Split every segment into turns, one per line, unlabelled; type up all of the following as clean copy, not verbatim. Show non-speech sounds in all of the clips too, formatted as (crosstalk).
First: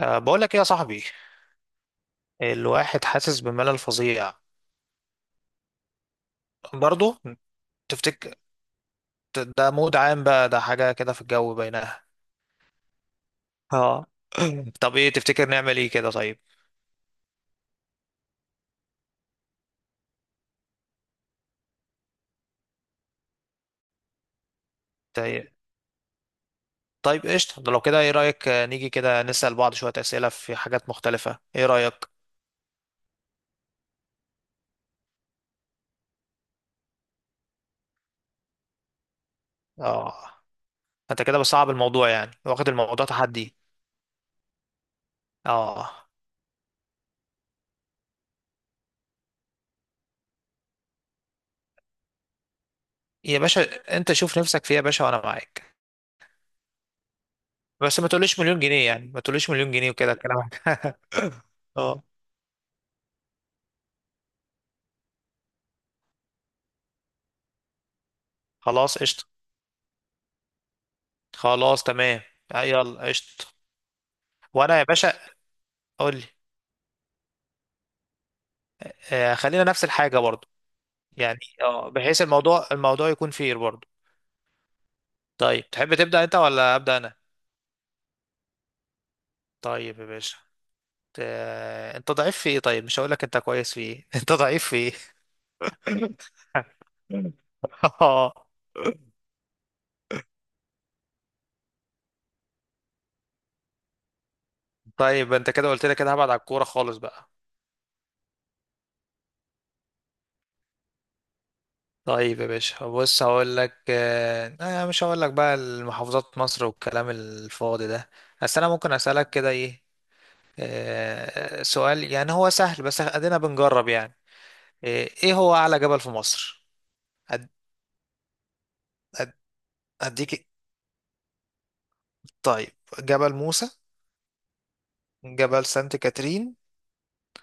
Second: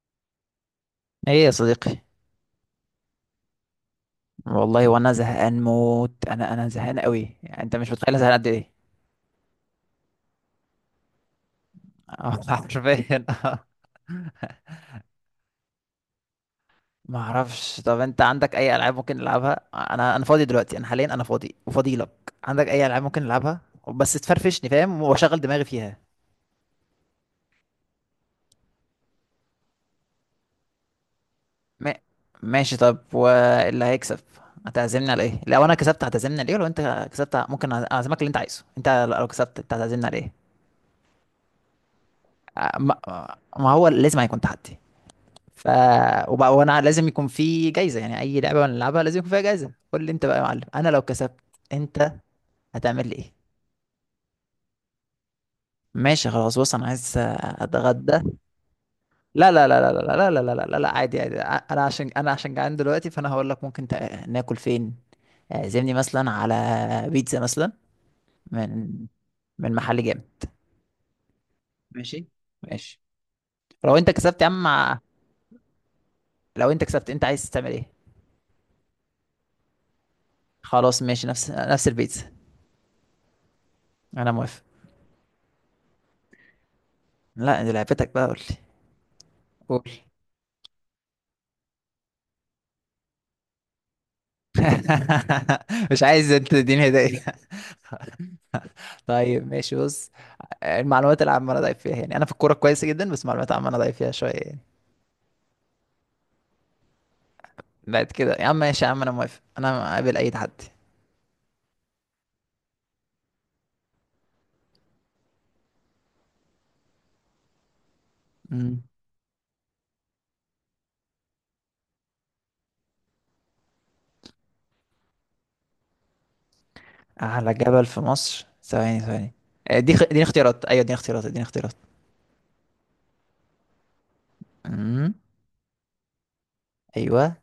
أه بقول لك ايه يا صاحبي.
ايه يا صديقي.
الواحد حاسس بملل فظيع.
والله وانا زهقان موت. انا زهقان
برضه
قوي يعني، انت مش متخيل أنا زهقان
تفتكر
قد ايه.
ده مود عام بقى، ده حاجة كده في الجو بينها.
(laughs) حرفيا آه.
اه (clears throat) (laughs) طب ايه تفتكر نعمل ايه كده طيب؟
ما اعرفش. طب انت عندك اي العاب ممكن نلعبها؟ انا فاضي دلوقتي، انا حاليا انا فاضي وفاضي لك. عندك اي العاب ممكن نلعبها؟ بس تفرفشني فاهم، واشغل
طيب
دماغي فيها.
طيب قشطة، ده لو كده ايه رأيك؟ نيجي كده نسأل بعض شوية أسئلة في حاجات مختلفة، ايه
ما...
رأيك؟
ماشي. طب واللي هيكسب هتعزمني على ايه؟ لو انا كسبت هتعزمني على ايه، ولو انت كسبت ممكن اعزمك اللي انت عايزه انت. لو كسبت انت هتعزمني
اه
على ايه؟
انت كده بتصعب الموضوع، يعني واخد
آه، ما...
الموضوع تحدي.
ما هو لازم هيكون تحدي. ف
اه
وبقى وانا لازم يكون في جايزه. يعني اي لعبه بنلعبها لازم يكون فيها جايزه. قول لي انت بقى يا معلم، انا لو كسبت انت هتعمل لي ايه؟
يا باشا، انت شوف نفسك فيها يا باشا وانا معاك.
ماشي خلاص، بص انا عايز
بس ما
اتغدى.
تقوليش مليون جنيه، يعني ما
لا
تقوليش
لا
مليون جنيه
لا لا
وكده
لا لا لا لا
كلامك.
لا لا لا،
(laughs)
عادي عادي، انا
اه
عشان انا عشان جعان دلوقتي، فانا هقول لك ممكن ناكل فين. اعزمني مثلا على بيتزا مثلا، من
خلاص قشطة،
من محل جامد.
خلاص تمام.
ماشي. ماشي.
يلا قشطة.
لو انت كسبت يا عم
وانا يا باشا، قول لي.
لو انت كسبت انت عايز تعمل ايه؟
آه، خلينا نفس الحاجة برضو.
خلاص ماشي،
يعني
نفس
اه بحيث
البيتزا.
الموضوع يكون فير برضو.
انا موافق.
طيب تحب تبدأ انت ولا أبدأ انا؟
لا دي لعبتك بقى، قول لي. قول.
طيب يا باشا، آه انت ضعيف في ايه؟ طيب مش هقول لك انت كويس في ايه، (laughs) انت ضعيف في ايه؟
(laughs) مش عايز انت تديني هدايا.
(laughs)
(laughs) طيب ماشي، بص، المعلومات العامة انا ضعيف فيها يعني، انا في الكورة كويس جدا بس المعلومات العامة انا ضعيف فيها شوية يعني.
طيب انت كده قلت لي كده، هبعد على الكورة خالص بقى.
بعد كده يا عم، ماشي يا عم، انا موافق، انا قابل اي تحدي.
طيب يا باشا، بص هقول لك مش هقول لك بقى المحافظات مصر والكلام الفاضي ده. بس انا
مم.
ممكن اسألك كده ايه؟ سؤال يعني هو سهل، بس ادينا بنجرب يعني. ايه هو اعلى جبل في مصر؟ أد...
اعلى جبل في مصر؟ ثواني
أد...
ثواني. دي
اديك إيه؟
اختيارات، ايوه دي اختيارات دي اختيارات.
طيب، جبل موسى،
امم.
جبل سانت كاترين،
ايوه.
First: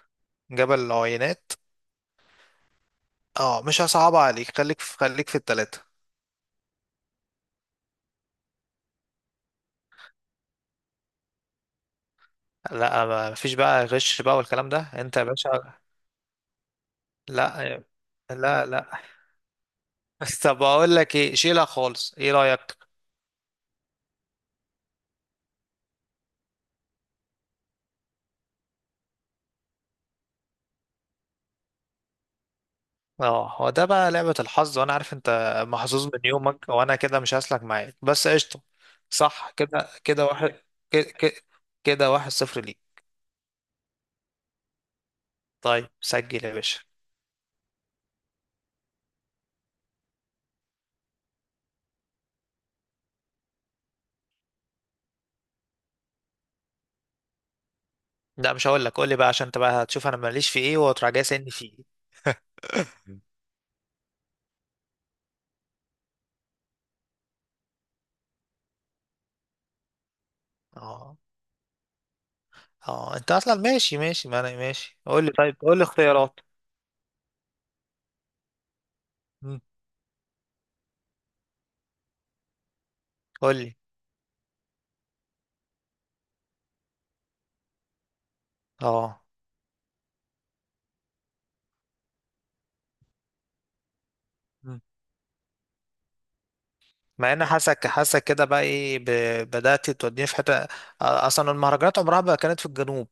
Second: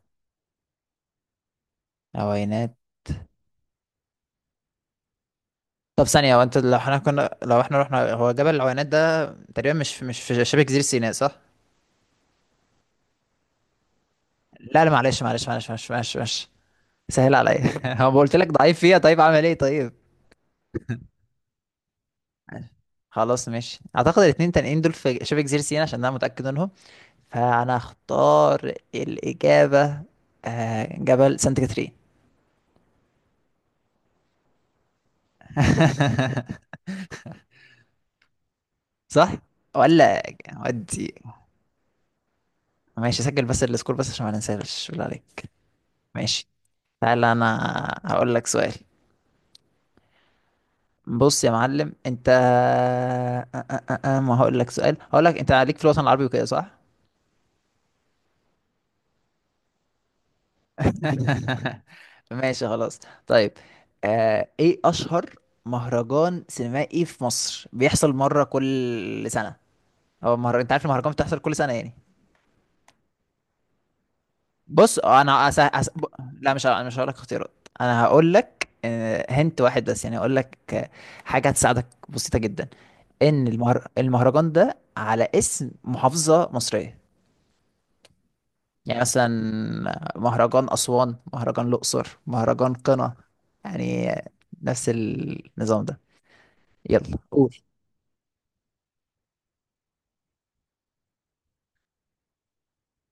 جبل العوينات.
العوينات.
اه مش هصعب عليك، خليك في التلاتة.
طب ثانية، هو انت لو احنا كنا لو احنا رحنا، هو جبل العوينات ده تقريبا مش في مش في شبه جزيرة سيناء صح؟
لا ما فيش بقى غش بقى والكلام ده
لا لا،
انت
معلش
يا
معلش معلش
باشا.
معلش معلش، معلش. سهل عليا.
لا
(laughs) هو قلت لك
لا
ضعيف فيها،
لا
طيب اعمل ايه طيب؟
(laughs) طب اقول لك ايه، شيلها خالص، ايه رأيك؟
خلاص ماشي، اعتقد الاتنين تانيين دول في شبه جزيرة سيناء عشان انا متأكد منهم، فانا اختار الاجابة جبل سانت كاترين.
اه هو ده بقى لعبة الحظ، وانا عارف انت محظوظ من يومك
(laughs)
وانا كده مش هسلك معاك، بس قشطة.
صح
صح كده
ولا؟
كده واحد. كده
ودي
كده، كده واحد صفر ليك.
ماشي، سجل بس السكور بس عشان ما ننساش بالله عليك.
طيب سجل
ماشي.
يا باشا.
تعالى انا هقول لك سؤال. بص يا معلم انت، أ- أ- أ- أ- ما هقول لك سؤال، هقول لك انت عليك في الوطن العربي وكده صح.
لا مش هقول لك، قول لي بقى، عشان انت بقى هتشوف انا ماليش في ايه وتراجع جاي سني في
(laughs)
ايه.
ماشي خلاص. طيب، آه، ايه اشهر مهرجان سينمائي في مصر بيحصل مره كل سنه؟ هو مهرجان، انت عارف المهرجان
اه
بتحصل كل سنه يعني.
اه انت اصلا ماشي، ما انا
بص
ماشي. قول لي،
انا
طيب قول لي اختيارات.
لا مش ه- انا مش هقول لك اختيارات، انا هقول لك. هنت
مم.
واحد بس يعني، هقول لك حاجه هتساعدك بسيطه جدا، ان
قول لي.
المهرجان ده على اسم محافظه مصريه. يعني
اه
مثلا مهرجان أسوان، مهرجان الأقصر، مهرجان قنا، يعني
مم.
نفس النظام ده. يلا
مع ان
قول.
حاسك كده بقى ايه بدأت توديني في حتة. آه، اصلا المهرجانات عمرها ما كانت في الجنوب.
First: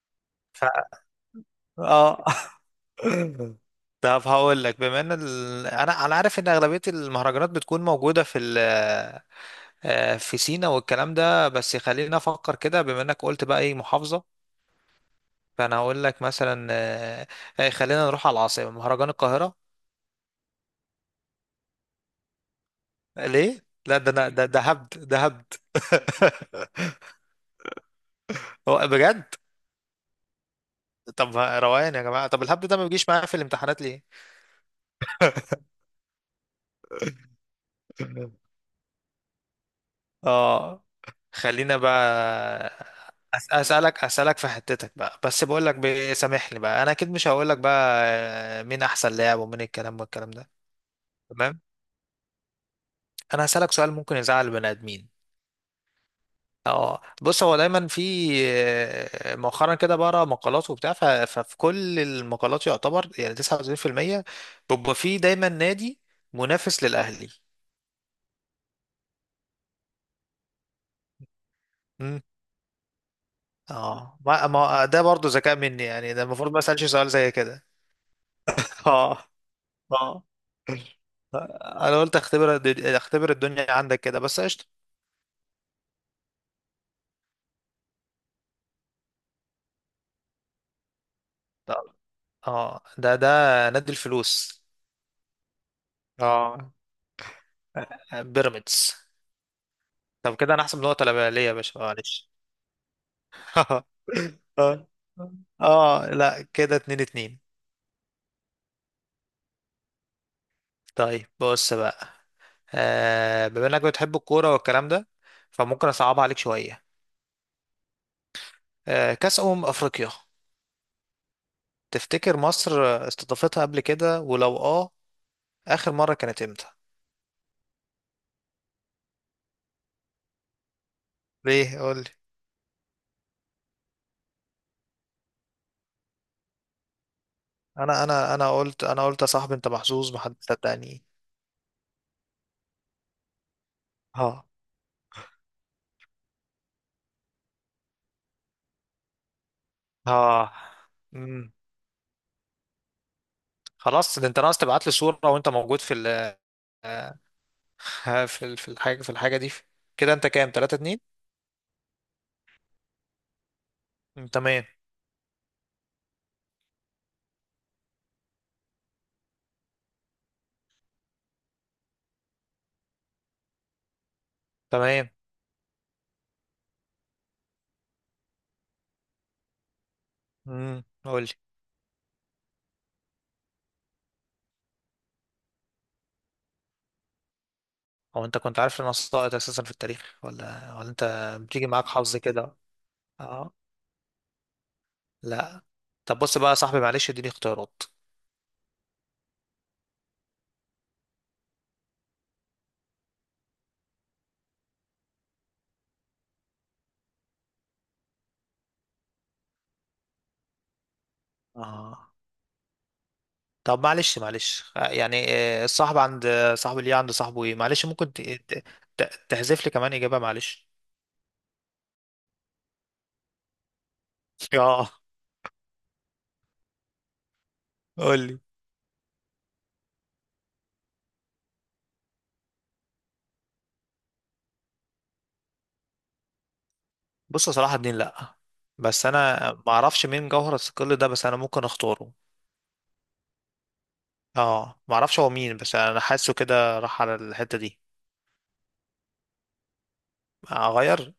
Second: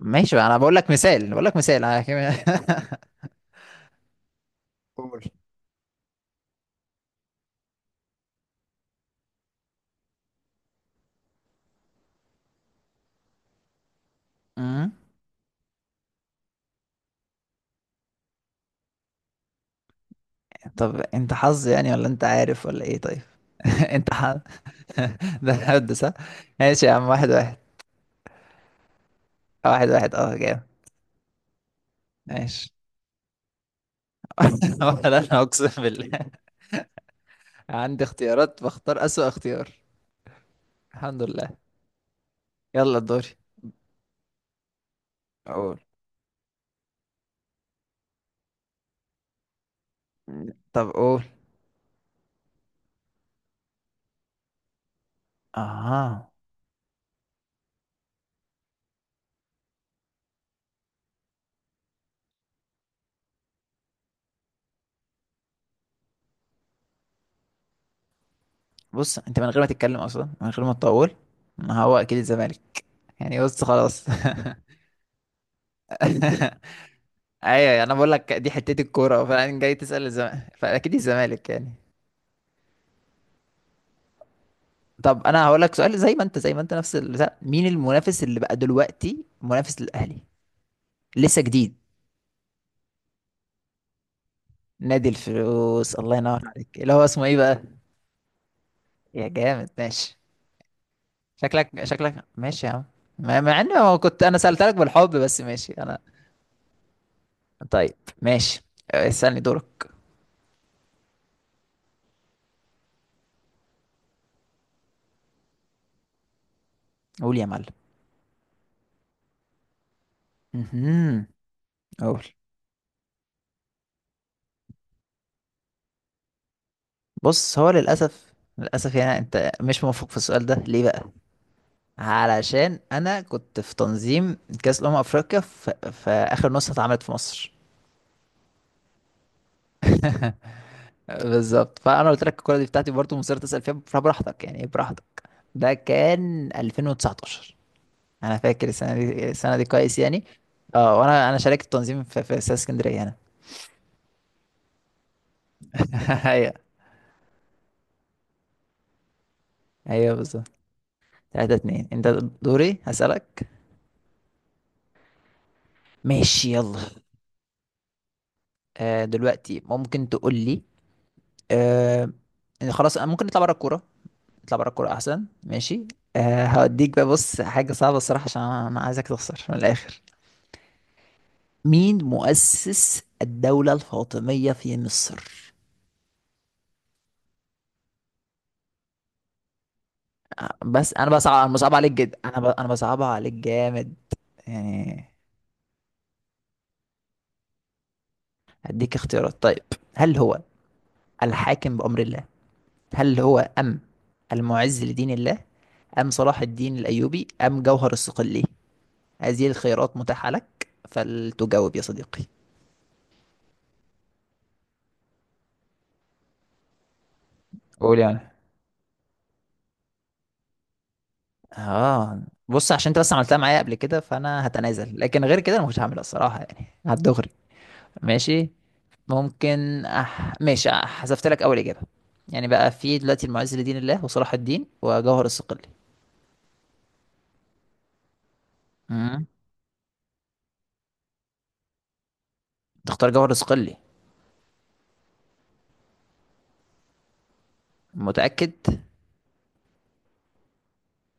ماشي بقى، انا
ف...
بقول لك مثال بقول لك مثال،
اه. (laughs)
(laughs)
طب هقول لك بما ان
قول.
انا عارف ان اغلبيه المهرجانات بتكون موجوده في آه، في سينا والكلام ده، بس خلينا افكر كده بما انك قلت بقى ايه محافظه.
أمم.
فانا هقول لك مثلا، خلينا نروح على العاصمه، مهرجان القاهره.
طب انت حظ يعني ولا انت عارف ولا ايه طيب؟
ليه
(laughs)
لا، ده
انت
انا
حظ.
ده هبد، ده
(laughs)
هبد.
ده حد صح. ماشي يا
(laughs)
عم، واحد واحد.
هو بجد.
واحد واحد، اه جامد.
طب روقان يا جماعه، طب الهبد
ماشي.
ده ما بيجيش معايا في الامتحانات.
(laughs) ولا انا، اقسم بالله عندي
ليه؟
اختيارات بختار اسوأ اختيار.
اه
الحمد لله.
خلينا بقى.
يلا دوري.
اسالك في حتتك بقى، بس بقول لك
قول.
سامحني بقى، انا اكيد مش هقول لك بقى آه، مين احسن لاعب ومين الكلام ده.
طب قول.
تمام. انا هسالك سؤال ممكن يزعل البني ادمين.
اه،
اه بص، هو دايما في آه، مؤخرا كده بقرا مقالات وبتاع، ففي كل المقالات يعتبر يعني 99% بيبقى في دايما نادي منافس للاهلي.
بص انت من غير ما تتكلم اصلا، من غير ما تطول، ما هو اكيد
مم.
الزمالك يعني. بص خلاص.
اه ما
(laughs)
ما ده برضو ذكاء مني، يعني ده المفروض ما اسالش سؤال زي كده.
ايوه انا بقول لك دي حتتي
(laughs)
الكوره،
اه
فانا جاي تسال
اه،
الزمالك، فاكيد الزمالك يعني.
انا قلت اختبر، اختبر الدنيا عندك كده، بس قشطه.
طب انا هقول لك سؤال زي ما انت، زي ما انت، نفس البتاع. مين المنافس اللي بقى دلوقتي منافس للاهلي لسه جديد؟
طب. اه ده نادي الفلوس.
نادي الفلوس. الله ينور عليك،
اه
اللي هو اسمه ايه بقى؟
بيراميدز.
يا جامد ماشي.
طب كده انا احسب نقطه ليا، ليا يا باشا
شكلك شكلك
معلش.
ماشي يا عم، مع مع اني
(laughs)
ما كنت انا سالت لك
اه
بالحب، بس ماشي انا.
اه، لا كده اتنين.
طيب ماشي، اسالني دورك.
طيب بص بقى، آه بما انك بتحب الكوره والكلام ده فممكن اصعب عليك شويه.
قول يا معلم.
آه كاس افريقيا،
مهم. قول.
تفتكر مصر استضافتها قبل كده؟ ولو اه اخر مره كانت امتى؟
بص هو للأسف للأسف يعني، أنت مش موفق في السؤال ده، ليه بقى؟
ليه قول.
علشان أنا كنت في تنظيم كأس الأمم أفريقيا في، في آخر نسخة اتعملت في مصر.
انا قلت، انا قلت يا صاحبي انت محظوظ، ما حد صدقني.
بالظبط، فأنا قلت لك الكورة دي بتاعتي برضه، مصر تسأل فيها، فبراحتك
ها.
يعني، إيه براحتك. ده كان 2019، أنا فاكر السنة دي، السنة دي كويس يعني.
ها.
اه، وأنا
امم،
شاركت التنظيم في، في استاد اسكندرية أنا.
خلاص ده انت ناقص تبعت لي صورة وانت موجود في
(laughs)
ال...
أيوه.
(laughs) في في الحاجة دي. كده
أيوه
انت
بالظبط.
كام؟ 3 2.
3 2 أنت. دوري هسألك.
تمام.
ماشي يلا. دلوقتي ممكن تقول لي، آه، إن خلاص أنا ممكن نطلع بره الكوره. نطلع بره الكوره
تمام.
احسن ماشي. أه هوديك بقى، بص حاجه صعبه الصراحه، عشان أنا عايزك تخسر من الاخر.
قول لي.
مين مؤسس الدوله الفاطميه في مصر؟
هو انت كنت عارف ان انا ساقط اساسا في التاريخ ولا
بس
انت
انا بصعب، انا
بتيجي
بصعب
معاك
عليك
حظ
جدا،
كده؟
انا بصعبها عليك
اه.
جامد يعني.
لا. طب بص بقى يا صاحبي، معلش اديني اختيارات.
هديك اختيارات طيب. هل هو الحاكم بأمر الله، هل هو أم المعز لدين الله، أم صلاح الدين الأيوبي، أم جوهر الصقلي؟ هذه الخيارات متاحة لك فلتجاوب يا
اه.
صديقي.
طب معلش آه، يعني آه، الصاحب عند آه، صاحب اللي عند صاحبه ايه، معلش
قول
ممكن
يعني.
تحذف لي كمان اجابه معلش.
اه بص، عشان انت بس عملتها معايا قبل كده فانا
(laughs) اه
هتنازل، لكن غير كده انا مش هعملها الصراحة يعني هتدغري.
قول لي.
ماشي. ماشي. حذفت لك اول اجابة. يعني بقى في دلوقتي المعز لدين الله، وصلاح الدين، وجوهر الصقلي.
بص صلاح الدين لا، بس
امم.
انا ما اعرفش مين جوهر الثقل ده، بس انا ممكن اختاره.
تختار جوهر الصقلي؟
اه ما اعرفش هو مين، بس انا حاسه كده راح على الحته دي.
متأكد؟
اغير.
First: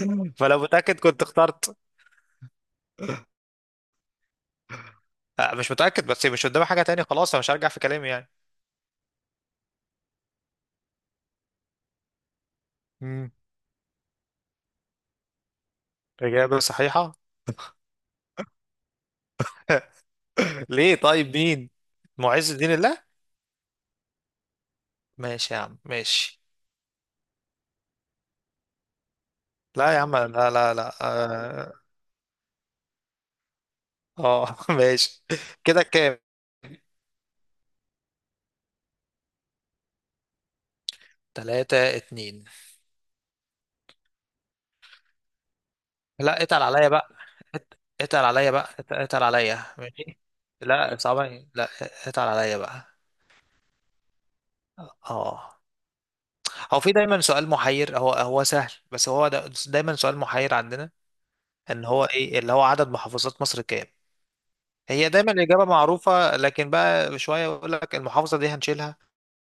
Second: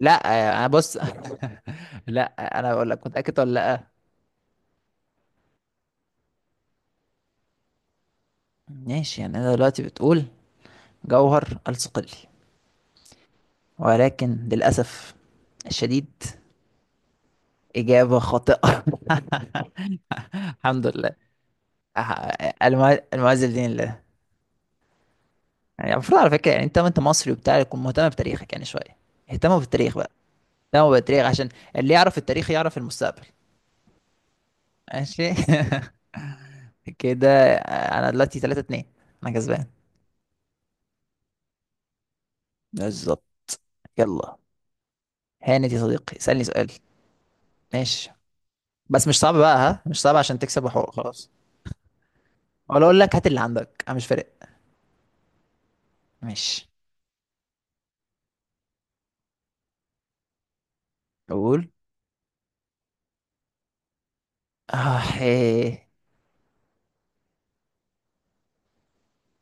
لا
فلو
انا بص.
متاكد كنت اخترت.
(laughs) لا، انا بقول لك متأكد ولا لا.
آه، مش متاكد، بس مش قدامي حاجه تانية، خلاص انا مش هرجع في كلامي يعني.
ماشي يعني، انا دلوقتي بتقول جوهر الصقلي.
مم.
ولكن للأسف الشديد،
اجابه صحيحه.
إجابة خاطئة. (laughs)
(laughs)
الحمد
ليه
لله.
طيب مين؟ معز الدين الله.
المعز بدين الله.
ماشي يا عم،
يعني المفروض على
ماشي.
فكرة يعني، أنت وأنت مصري وبتاع، تكون مهتم بتاريخك يعني شوية. اهتموا
لا
بالتاريخ
يا
بقى.
عم، لا لا
اهتموا
لا
بالتاريخ عشان
اه.
اللي يعرف التاريخ يعرف المستقبل.
آه، (laughs)
ماشي.
ماشي. كده كام؟
(laughs) كده أنا دلوقتي 3 2، أنا كسبان.
تلاتة اتنين.
بالظبط. يلا، هانت يا صديقي،
لا
اسألني
اتقل
سؤال.
عليا بقى. ات-
ماشي.
اتقل عليا بقى،
بس مش
اتقل
صعب بقى،
عليا
ها، مش صعب
ماشي.
عشان تكسب وحقوق
لا
خلاص.
صعبة لا، اتقل عليا
ولا
بقى.
أقول لك هات اللي عندك، أنا مش فارق.
اه
ماشي.
هو في دايما سؤال محير، هو سهل بس هو دا دايما سؤال محير عندنا،
قول.
ان هو ايه اللي هو عدد محافظات مصر كام؟ هي
اه
دايما الإجابة
إيه.
معروفة، لكن بقى شوية يقول لك المحافظة دي هنشيلها،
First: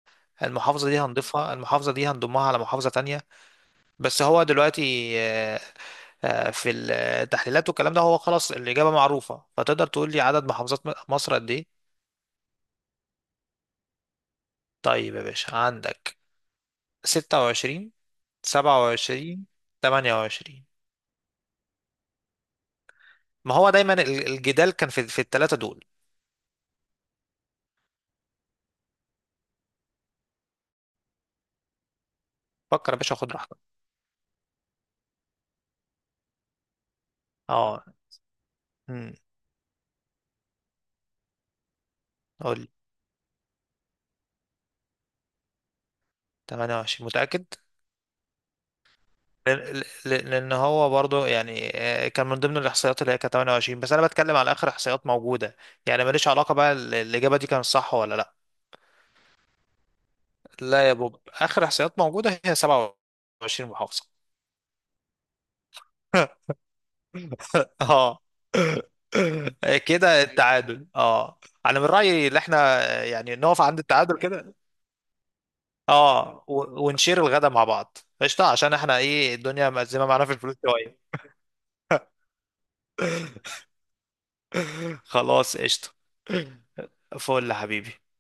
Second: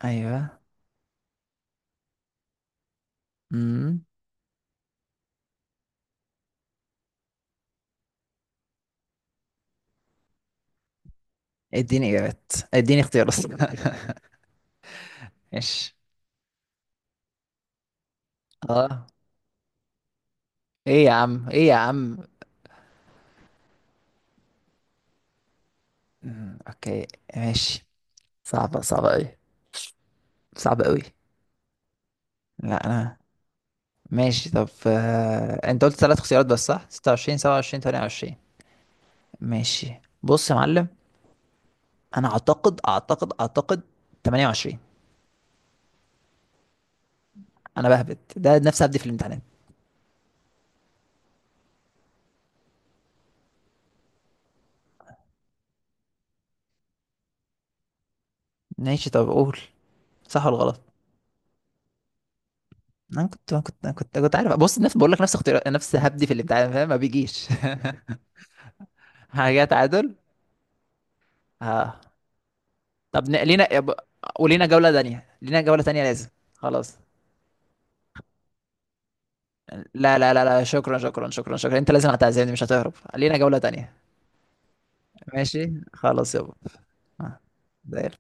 ايوه.
المحافظة دي هنضيفها، المحافظة دي هنضمها على محافظة تانية.
امم.
بس هو دلوقتي في التحليلات والكلام ده هو خلاص الإجابة معروفة، فتقدر تقول لي عدد محافظات مصر قد إيه؟
اديني اجابات، اديني اختيارات.
طيب يا
(laughs)
باشا،
ماشي.
عندك 26،
اه.
27، 28.
ايه يا عم ايه يا عم؟
ما هو دايما الجدال كان في الثلاثة دول.
مم، اوكي. ماشي. صعبة، صعبة اوي، صعبة اوي. لا
فكر يا باشا،
انا.
خد راحتك.
ماشي. طب انت قلت ثلاث اختيارات بس صح، 26 27
اه
28.
امم
ماشي بص يا معلم، انا
قول لي.
اعتقد اعتقد اعتقد 28.
28 متأكد؟
بهبت ده نفسي هبدي في الامتحانات.
لأن هو برضو يعني آه، كان من ضمن الإحصائيات اللي هي كانت 28، بس أنا بتكلم على آخر إحصائيات موجودة. يعني ماليش علاقة بقى الإجابة دي كانت صح ولا لأ.
ماشي. طب قول، صح ولا غلط؟
لا يا بوب، اخر احصائيات موجوده هي
انا كنت أنا
27
كنت أنا
محافظه.
كنت أنا كنت عارف، بص، نفس، بقول لك نفس اختيار، نفس هبدي في الامتحان فاهم ما بيجيش.
(laughs) اه
(laughs) حاجه تعادل.
كده التعادل اه. انا من
ها.
رايي ان احنا
طب
يعني نقف عند التعادل كده.
ولينا جوله تانية، لينا جوله تانية لازم.
اه
خلاص
ونشير الغدا مع بعض قشطه، عشان احنا ايه الدنيا مأزمه
لا
معانا في
لا لا
الفلوس
لا، شكرا
شويه.
شكرا شكرا شكرا، انت لازم هتعزمني، مش هتهرب، لينا جوله تانية.
(laughs) خلاص
ماشي
قشطه.
خلاص يابا. آه،
فل يا حبيبي.
زي الفل.